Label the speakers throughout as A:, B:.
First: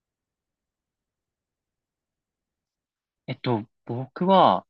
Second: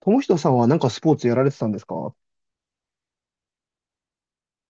A: 友人さんはなんかスポーツやられてたんですか？は
B: 僕は、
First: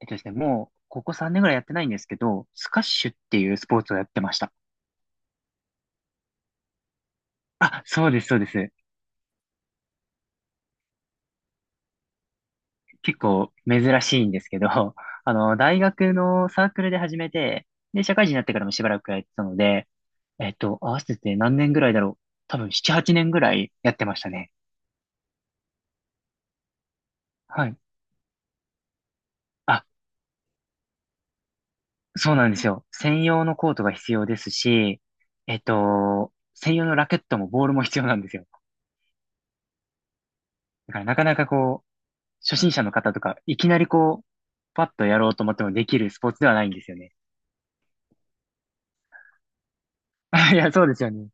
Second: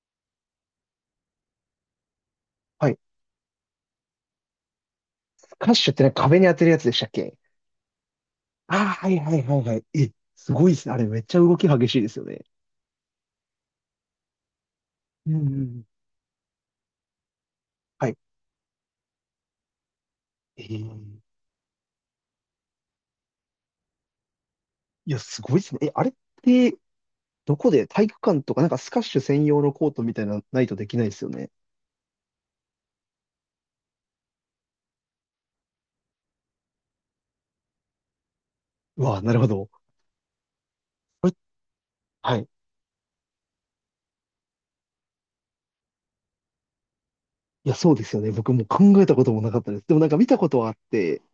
B: えっとですね、もう、ここ3年ぐらいやってないんですけど、スカッ
A: い。
B: シュっていうスポーツをやってました。
A: スカッシュってね、壁に当てるやつでしたっけ？
B: あ、そうです、そうです。
A: ああ、はいはいはいはい。え、すごいですね。あれめっちゃ動き激しいですよね。
B: 結構珍しいんですけど、
A: うんう
B: 大
A: ん。
B: 学のサークルで始めて、で、
A: は
B: 社
A: い。
B: 会人になってからもしばらくやってたので、
A: え
B: 合わせ
A: ー、
B: て何年ぐらいだろう。多分7、8年ぐらいやってましたね。
A: いや、すごいですね。え、あれって、ど
B: は
A: こ
B: い。
A: で体育館とか、なんかスカッシュ専用の
B: あ、
A: コートみたいなのないとできないですよね。
B: そうなんですよ。専用のコートが必要ですし、専用のラケットもボールも必要なんですよ。
A: うわあ、なるほど。
B: だからなか
A: これ
B: なか
A: はい。
B: 初心者の方とか、いきなりパッとやろうと思ってもできるスポーツではないんですよね。
A: いや、そうですよね。僕も考えたこともなかったです。でもなんか見たこ
B: い
A: とはあ
B: や、
A: っ
B: そうですよ
A: て、
B: ね。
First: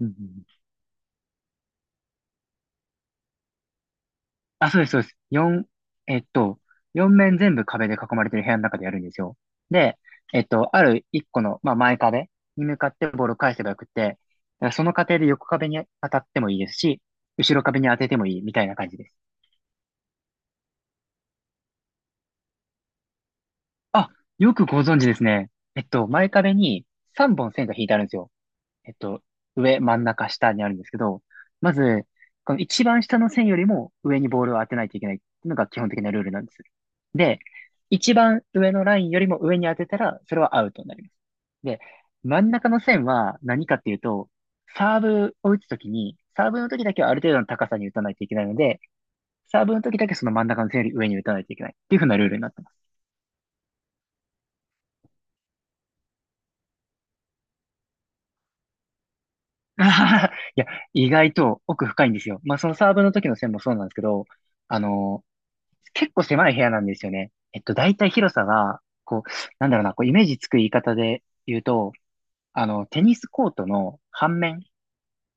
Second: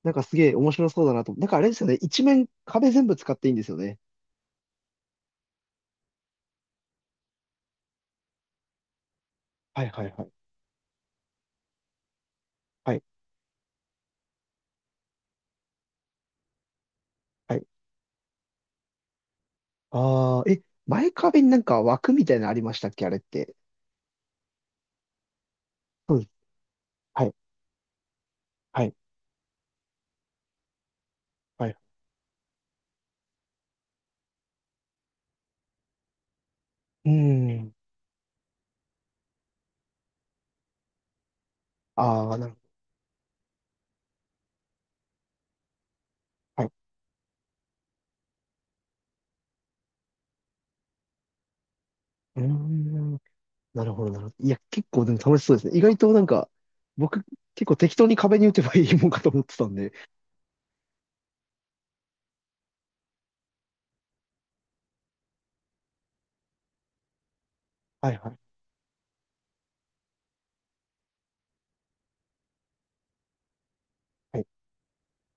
B: うんう
A: なん
B: ん
A: か
B: う
A: す
B: ん。
A: げえ面白そうだなと。なんかあれですよね。一面壁全部使っていいんですよね。
B: あ、そうです、そうです。四えっと、四面全部壁で囲まれてる部屋の中でやるんですよ。
A: はい
B: で、
A: はいはい。
B: ある一個の、まあ、前壁に向か
A: は
B: っ
A: い。
B: てボールを返せばよくって、だからその過程で横壁に当たってもいいですし、後
A: は
B: ろ
A: い。
B: 壁に当ててもいいみたいな感じです。
A: ああ、え、前壁になんか枠みたいなのありましたっけあれって？
B: あ、よくご存知ですね。
A: そうです。
B: 前壁に
A: はい。
B: 3本線が引いてあるんですよ。
A: は
B: えっ
A: い。
B: と、上、真ん中、下にあるんですけど、
A: は
B: ま
A: い。
B: ず、この一番下の線よりも上にボールを当てないといけないっていうのが基本的なルールなんです。
A: うー
B: で、
A: ん。
B: 一番上のラインよりも上に当てたら、それはアウトになります。で、
A: ああ、
B: 真
A: な
B: ん
A: るほ
B: 中の線は何かっていうと、サーブを打つときに、サーブ
A: ど。は
B: の時
A: い。
B: だけはある程度の高さに打たないといけないので、サーブの時だけその真ん中の線より上に打たないといけないっていう風なルール
A: う
B: に
A: ー
B: なってます。
A: ん。なるほど、なるほど。いや、結構でも楽しそうですね。意外となんか、僕、結構適当に壁に打てばいいもんかと思ってたん
B: あ
A: で。
B: ははいや、意外と奥深いんですよ。まあ、そのサーブの時の線もそうなんですけど、あの結構狭い部屋なんですよね。大体
A: はいは
B: 広
A: い。
B: さが、なんだろうな、イメージつく言い方で言うと、テニスコートの
A: は
B: 半
A: い。
B: 面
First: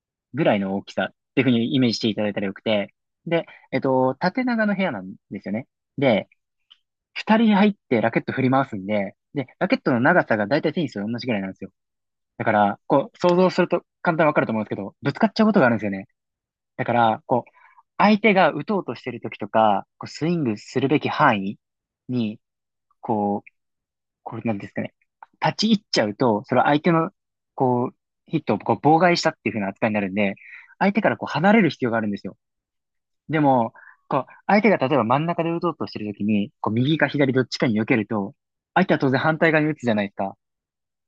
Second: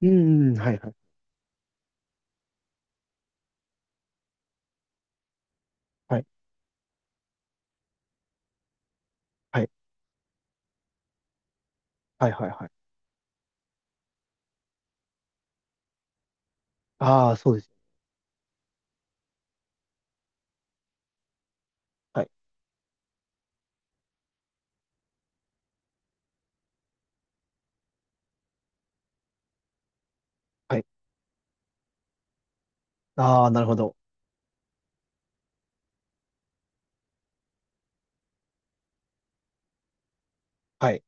A: うー
B: ぐ
A: ん。
B: らい
A: は
B: の
A: い
B: 大
A: は
B: き
A: い。
B: さっていうふうにイメージしていただいたらよくて、で、縦長の部屋なんですよね。
A: はい。
B: で、二人入ってラケット振り回すんで、で、
A: は
B: ラ
A: い。
B: ケットの長さが大体テニスと同じぐらいなんですよ。
A: はい
B: だ
A: はい
B: か
A: はい。
B: ら、想像すると簡単にわかると思うんですけど、ぶつかっちゃうことがあるんですよね。だから、
A: ああ、そうですね。
B: 相手が打とうとしてる時とか、スイングするべき範囲
A: はい。
B: にこう、これなんですかね。立ち入っちゃうと、それは相手の、こう、ヒットを妨害したっていう風な扱いになるんで、
A: はい。
B: 相手から離れる必要があるんですよ。で
A: ああ、なる
B: も、
A: ほど。
B: 相手が例えば真ん中で打とうとしてるときに、右か左どっちかに避けると、相手は当然反対側に打つじゃないですか。
A: はい。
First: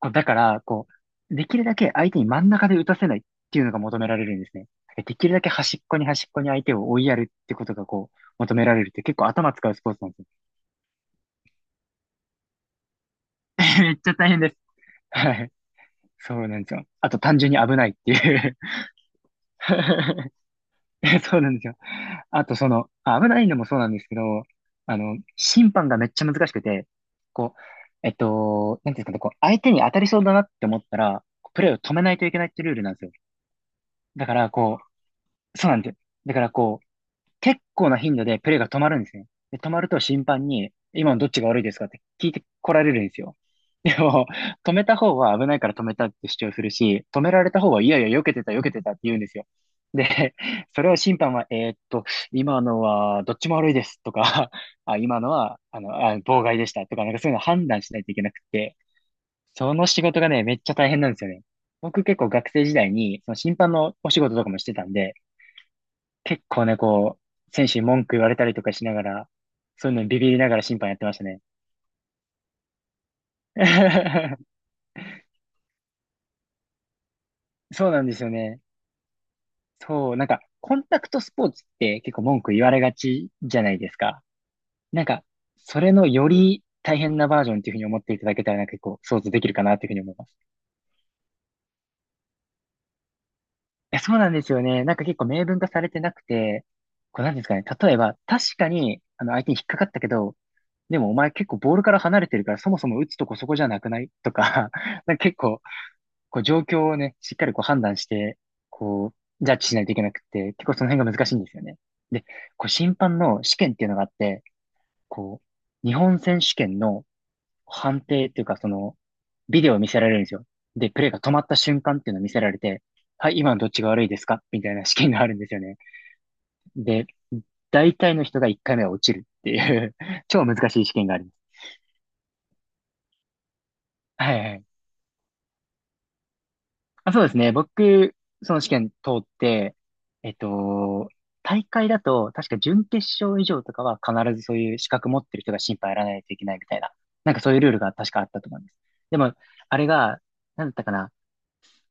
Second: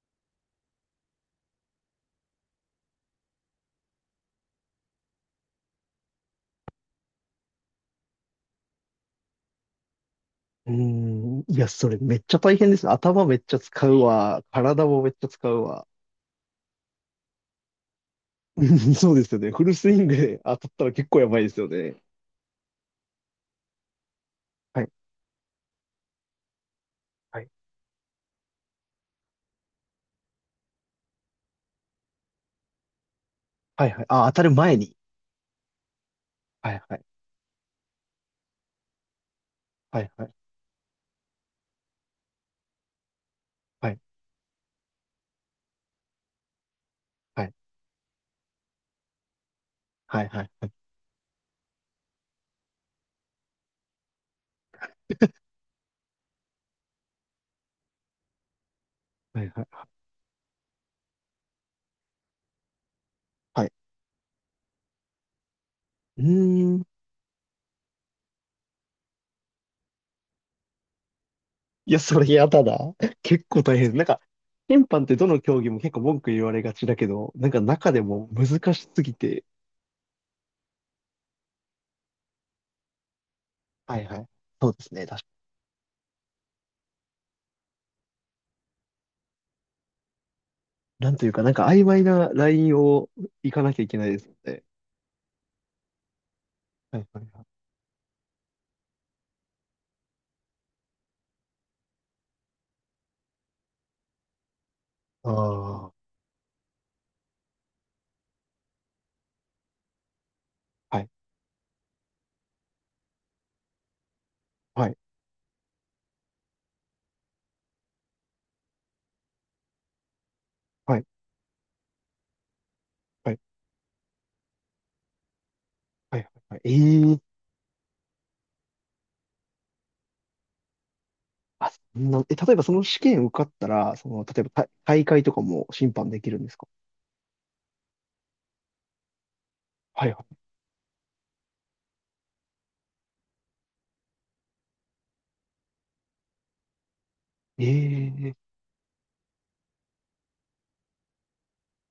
B: だから、できるだけ相手に真ん中で打たせないっていうのが求められるんですね。できるだけ端っこに端っこに相手を追いやるってことが求められるって結構頭使うスポーツなんですよ。
A: うーん。いや、それめっちゃ大変ですね。頭めっちゃ 使
B: めっ
A: う
B: ちゃ大変
A: わ。
B: です。
A: 体もめっちゃ
B: は
A: 使
B: い。
A: うわ。
B: そうなんですよ。あと単純に危ないっていう。
A: そうですよね。フルスイング で当たったら結構や
B: そ
A: ば
B: う
A: いで
B: なん
A: す
B: です
A: よ
B: よ。
A: ね。
B: あとその、危ないのもそうなんですけど、
A: はい、
B: 審判がめっちゃ難しくて、
A: はい、
B: こう、なんていうんですかね、相手に当たりそうだなって思ったら、プレーを止めないといけないってルールなんですよ。
A: はい、はい。あ、
B: だ
A: 当
B: か
A: たる
B: ら、
A: 前に。
B: そうなんですよ。だから、
A: はい、はい、
B: 結構な頻度でプレーが止まるんですね。で、止まる
A: は
B: と
A: い、
B: 審
A: はい、
B: 判に、今のどっちが悪いですかって聞いてこられるんですよ。
A: は
B: で
A: い、
B: も、止めた方は危ないから止めたって主張するし、止めら
A: は
B: れ
A: い、
B: た方は、いやいや、避けてた、避けてたって言うんですよ。
A: はい、
B: で、
A: はい、
B: それを審判は、今のはどっちも悪いですとか、あ、今のは、妨害でしたとか、なんかそういうの判断しないといけなくて、
A: はい、は
B: その
A: い、
B: 仕事がね、めっちゃ大変なんですよね。僕結構学生時代に、その審
A: はい。
B: 判のお仕事とかもしてたんで、
A: う
B: 結構ね、
A: ーん。
B: 選手に文句言われたりとかしながら、そういうのにビビりながら審判やってましたね。
A: いや、それやだな。結構大変。なんか、審判ってどの競技も結構文句言われがちだけど、なんか
B: そ
A: 中
B: う
A: で
B: なんです
A: も
B: よ
A: 難
B: ね。
A: しすぎて、
B: そう、なんか、コンタクトスポーツって結構文句言われがちじゃないです
A: はい、は
B: か。
A: い。そうです
B: なん
A: ね。確
B: か、
A: か
B: それのより大変なバージョンっていうふうに思っていただけたら、なんか結構想像できるかなっていうふうに思います。
A: になんというか、なんか曖昧なラインを行かなきゃいけ
B: え、
A: ない
B: そ
A: で
B: う
A: す
B: なん
A: よ
B: ですよ
A: ね。
B: ね。なんか結構明文化されてなくて、
A: はい、は
B: こ
A: い、
B: うなん
A: は
B: ですか
A: い。
B: ね。例えば、確かに、相手に引っかかったけど、でもお前結構ボールから離れてるから、そもそも打つとこそこじゃなくないとか、なんか
A: あ
B: 結構、
A: あ。
B: 状況をね、しっかり判断して、こジャッジしないといけなくて、結構その
A: は
B: 辺
A: い、
B: が難しいんですよね。で、審判の試験っていうのがあって、
A: はい、
B: こ日本選手権の判定っていうか、ビデオを見せられるんですよ。で、
A: は
B: プ
A: い、
B: レーが止まった瞬間っていうのを見せられて、は
A: は
B: い、
A: い、
B: 今のどっちが悪いですかみたいな試験があるんですよね。
A: はい、はい。え
B: で、
A: え、
B: 大体の人が1回目は落ちるっていう 超難しい試験があります。
A: あ、そんな、え、例えばその試験受かったら、その、例
B: はい
A: えば
B: はい。
A: 大大会とかも審判できるんですか？
B: あ、そうですね。僕、その試験通って、
A: はいは
B: えっと、大会だと、確か準決勝以上とかは必ずそういう資格持ってる人が審判やらないといけないみたいな、なんかそういうルールが確かあっ
A: い。ええ。
B: たと思います。でも、あれが、なんだったかな、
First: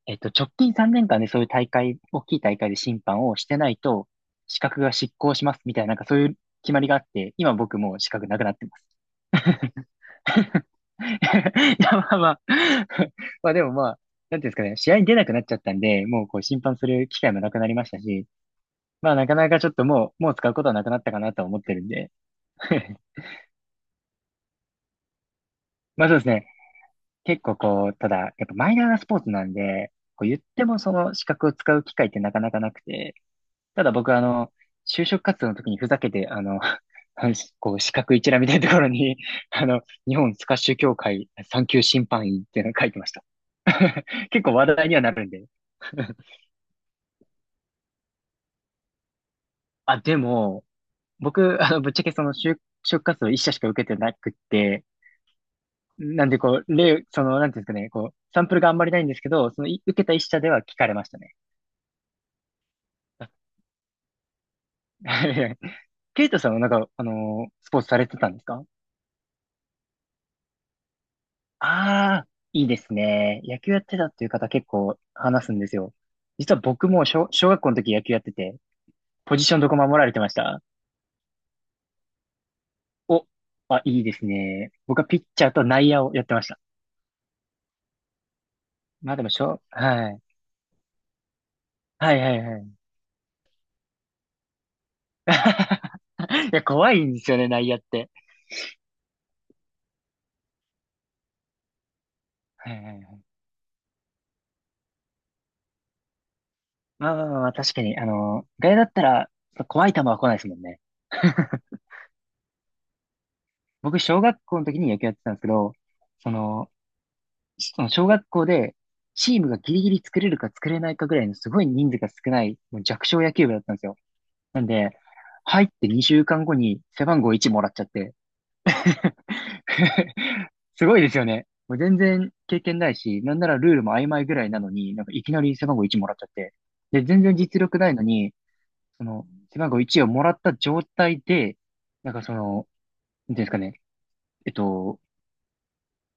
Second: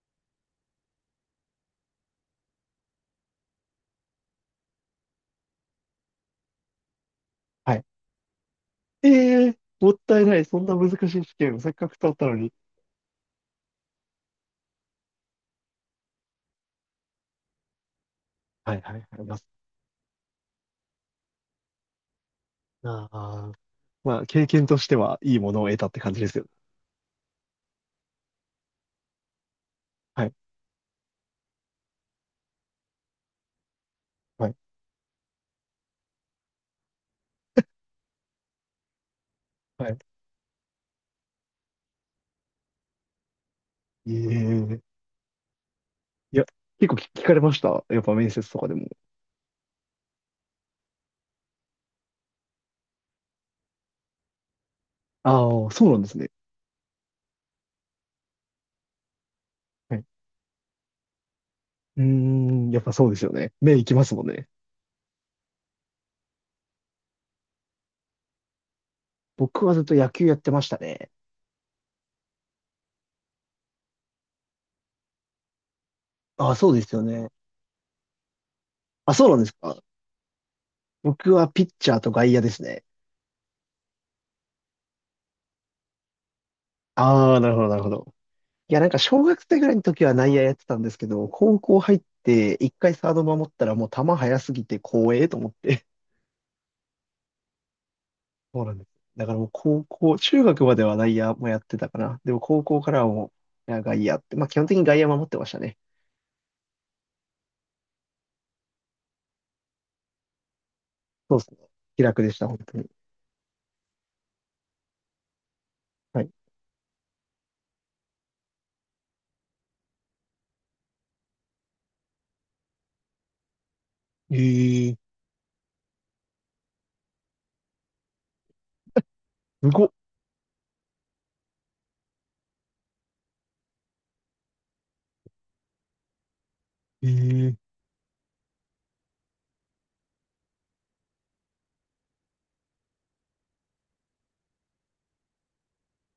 B: 直近3年間でそういう大会、大きい大会で審判をしてないと、資格が失効しますみたいな、なんかそういう決まりがあって、今
A: は
B: 僕
A: い。
B: もう資格なくなってます。
A: ええ、もったいない。そんな難しい試験をせっ
B: い
A: か
B: や、
A: く
B: ま
A: 取っ
B: あ
A: た
B: ま
A: の
B: あ。
A: に。
B: まあでもまあ、なんていうんですかね、試合に出なくなっちゃったんで、もう審判する機会もなくなりましたし、
A: はいはい
B: まあな
A: は
B: か
A: い。
B: なかちょっともう使うことはなくなったかなとは思ってるんで。
A: まあ、あー、まあ、経験としてはいいものを得たって
B: まあ
A: 感
B: そう
A: じ
B: で
A: で
B: す
A: すよ。
B: ね。結構ただ、やっぱマイナーなスポーツなんで、
A: は
B: こう
A: い。
B: 言ってもその資格を使う機会ってなかなかなくて、ただ僕は
A: はい。
B: 就職活動の時にふざけて、あの資格一覧みたいなところに、
A: はい。
B: 日本スカッシュ協会3級審判員っていうのを書いてました。結構話
A: ええ、
B: 題にはなるんで。
A: いや、結構聞聞かれました。やっぱ面接とかでも。
B: あ、でも、僕、ぶっちゃけ就活動一社しか受けてなくって、
A: ああ、そうなんです
B: なん
A: ね。
B: でなんていうんですかね、サンプルがあんまりないんですけど、
A: は
B: 受
A: い。
B: けた一社では聞かれましたね。
A: うーん、やっぱそうです
B: あ。
A: よね。目いきますもんね。
B: ケイトさんはなんか、スポーツされてたんですか？
A: 僕はずっと野球やってましたね。
B: ああー、いいですね。野球やってたっていう方結構話すんですよ。
A: あ
B: 実
A: あ、
B: は
A: そうで
B: 僕
A: すよ
B: も
A: ね。
B: 小学校の時野球やってて、
A: あ、そう
B: ポ
A: なん
B: ジ
A: です
B: ションどこ
A: か。
B: 守られてました？
A: 僕はピッチャーと外野ですね。
B: お、あ、いいですね。僕はピッチャーと内野をやってました。
A: ああ、なるほど、なるほど。いや、なんか
B: まあ
A: 小
B: でも、
A: 学生ぐらいの時
B: は
A: は
B: い。
A: 内野やってたんですけど、高校入っ
B: はいはい
A: て
B: は
A: 一
B: い。
A: 回サード守ったらもう球速すぎて光栄と思って。
B: いや、怖いんですよね、内野って。
A: そうなんです。だからもう高校、中学までは内野もやってたかな。でも高
B: はい
A: 校
B: はい
A: からは
B: はい。
A: もう、いや外野って、まあ基本的に外野守ってましたね。
B: まあまあまあまあ、確かに、あの、外野だったら、怖い球は来ないですもんね。
A: そうですね。気楽でした、本当に。
B: 僕、小学校の時に野球やってたんですけど、
A: はい。
B: その、その小学校で、チームがギリギリ作れるか作れないかぐらいのすごい人数が少ない、もう弱小野球部だったんですよ。
A: え
B: なん
A: え
B: で、
A: ー、
B: 入って2週間後に背番号1もらっちゃって。
A: すごっ。
B: すごいですよね。もう全然経験ないし、なんならルールも曖昧ぐらいなのに、なんかいきなり背番号1もらっちゃって。で、
A: ええ
B: 全然
A: ー、
B: 実力ないのに、その、背番号1をもらった状態で、なんかその、なんていうんですかね、えっと、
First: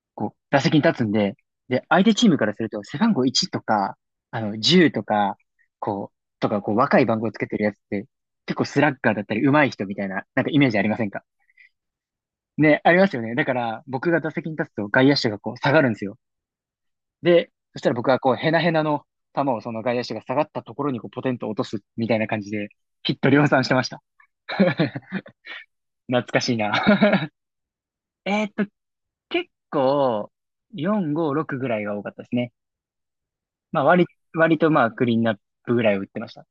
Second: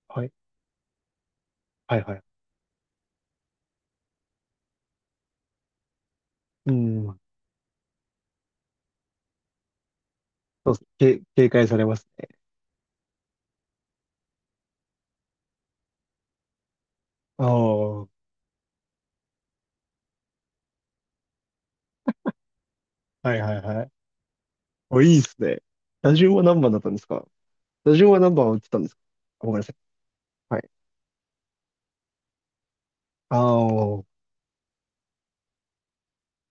A: は
B: こ
A: い、
B: う、打席に立つんで、で、
A: はい、
B: 相手
A: はい。
B: チームからすると、背番号1とか、あの、10とか、こう、とか、
A: う
B: こう、若い
A: ん。
B: 番号つけてるやつって、結構スラッガーだったり、上手い人みたいな、なんかイメー
A: そうで
B: ジ
A: す
B: ありませんか？
A: ね。け警戒されますね。
B: ね、ありますよね。だから、僕が打席に立つと外野手がこう下がるんですよ。
A: ああ、
B: で、そしたら
A: は
B: 僕はこう、ヘナヘナの球をその外野手が下がったところにこう、ポテンと落とすみたいな感じで、ヒッ
A: い、
B: ト
A: はい、
B: 量産して
A: は
B: まし
A: い。
B: た。
A: お、いい ですね。打
B: 懐
A: 順
B: か
A: は
B: しい
A: 何番
B: な。
A: だったんですか？打順は 何
B: えー
A: 番
B: っ
A: を打っ
B: と、
A: てたんですか？あ、
B: 結
A: ごめんなさい。
B: 構、
A: はい。
B: 4、5、6ぐらいが多かったですね。
A: あ
B: まあ、
A: あ、
B: 割とまあ、クリーンナップぐらいを打ってました。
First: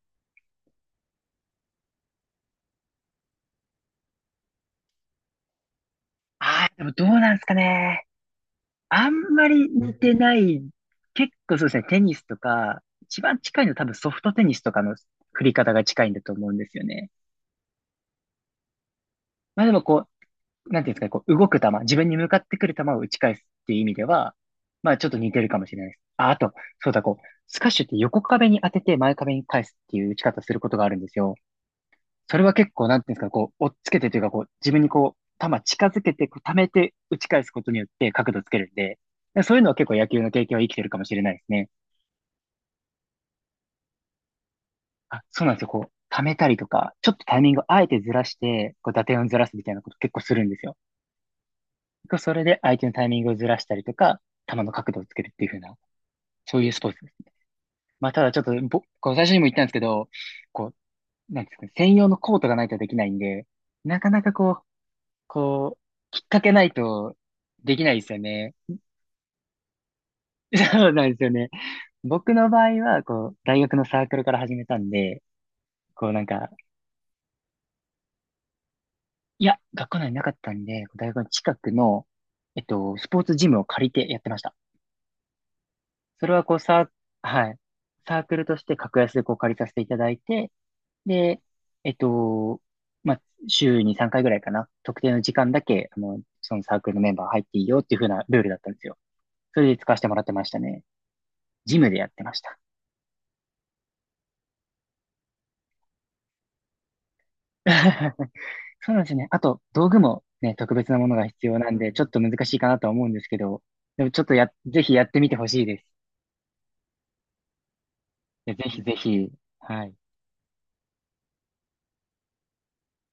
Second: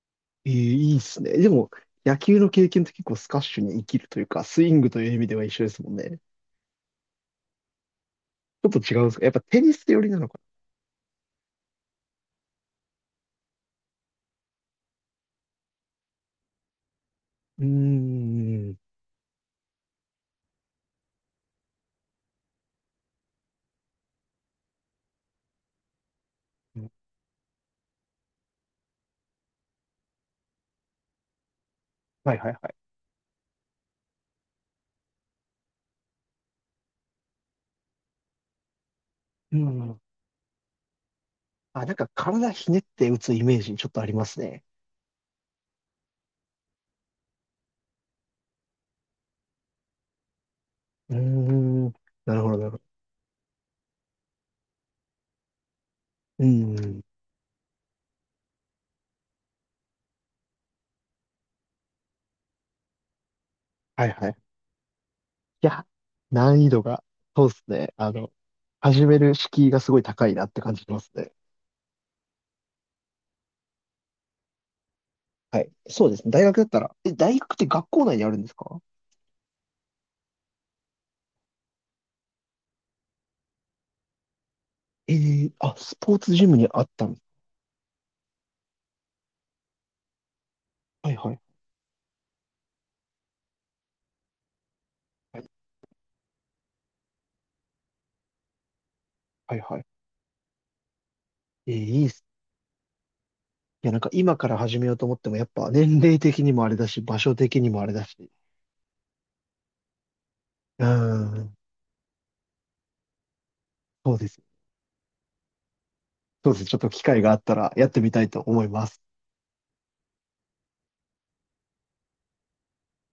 A: いいいいですね。でも、野球の経験って結構スカッシュに生きるというか、スイングという意味では一緒ですもんね。
B: ああ、でもどうなんですかね。
A: ちょっと違うん
B: あ
A: で
B: ん
A: すかやっぱ
B: ま
A: テ
B: り
A: ニス
B: 似
A: 寄り
B: て
A: なの
B: な
A: か
B: い。結構そうですね、テニスとか、一番近いの多分ソフトテニスとかの振り方が近いんだと思うんですよね。
A: な。うーん。
B: まあでもこう、なんていうんですかね、こう動く球、自分に向かってくる球を打ち返すっていう意味では、まあちょっと似てるかもしれないです。あ、あと、そうだ、こう、スカッシュって横壁に当てて前壁に返すっていう打ち方することがあるんですよ。
A: はい
B: それ
A: はい
B: は
A: は
B: 結
A: い。
B: 構、なんていうんですかね、こう、追っつけてというか、こう、自分にこう、球近づけて、こう、溜めて打ち返すことによって角度つけるんで、そ
A: う
B: ういうのは結構
A: ん。
B: 野球の経験は生きてるかもしれないですね。
A: あ、なんか体ひねって打つイメージにちょっとありますね。
B: あ、そうなんですよ。こう、溜めたりとか、ちょっとタイミングをあえてずらして、こう、打点をずらすみたいなこと結構するんですよ。
A: うーん。
B: 構そ
A: なる
B: れ
A: ほど
B: で
A: なるほ
B: 相
A: ど。
B: 手のタイミングをずらしたりとか、球の角度をつけるっていう風な、
A: う
B: そういうスポーツ
A: ん。
B: です。まあ、ただちょっとこう最初にも言ったんですけど、こう、なんですかね、専用のコートがないとできないんで、な
A: は
B: か
A: い
B: な
A: は
B: か
A: い。
B: こう、
A: い
B: こう、
A: や、
B: きっかけ
A: 難
B: な
A: 易
B: い
A: 度が、
B: と
A: そうです
B: できな
A: ね。
B: いで
A: あ
B: すよ
A: の、
B: ね。
A: 始める敷居がすごい高いなって 感じし
B: そう
A: ま
B: な
A: す
B: んですよ
A: ね。
B: ね。僕の場合は、こう、大学のサークルから始めたんで、
A: はい。そ
B: こ
A: う
B: う
A: で
B: な
A: す
B: ん
A: ね。大
B: か、
A: 学だったら。え、大学って学校内にあるんですか？
B: いや、学校内になかったんで、こう大学の近くの、スポーツジムを借りてやってました。
A: えー、あ、スポー
B: それ
A: ツ
B: は
A: ジム
B: こう
A: にあったん？
B: はい。サークルとして格安でこう借りさせていただいて、
A: はいはい。
B: で、えっと、まあ、週に3回ぐらいかな。特定の時
A: はい
B: 間だけ、あの、そのサークルのメンバー入っていいよっていう風なルールだったんですよ。
A: はい
B: それで
A: はい。
B: 使わせてもらってましたね。
A: えー、
B: ジムで
A: い
B: や
A: いっ
B: って
A: す。
B: ました。
A: いや、なんか今から始めようと思っても、やっぱ年齢的にもあれだし、場所的にもあれだし。
B: そうなんですよね。あと、道具もね、特
A: うー
B: 別なものが必
A: ん。
B: 要なんで、ちょっと難しいかなとは思うんですけど、でも
A: そう
B: ちょっ
A: で
B: と
A: す。
B: ぜひやってみてほしいです。
A: そうです。ちょっと機会があったらやってみたいと
B: いや
A: 思い
B: ぜひ
A: ま
B: ぜ
A: す。
B: ひ、はい。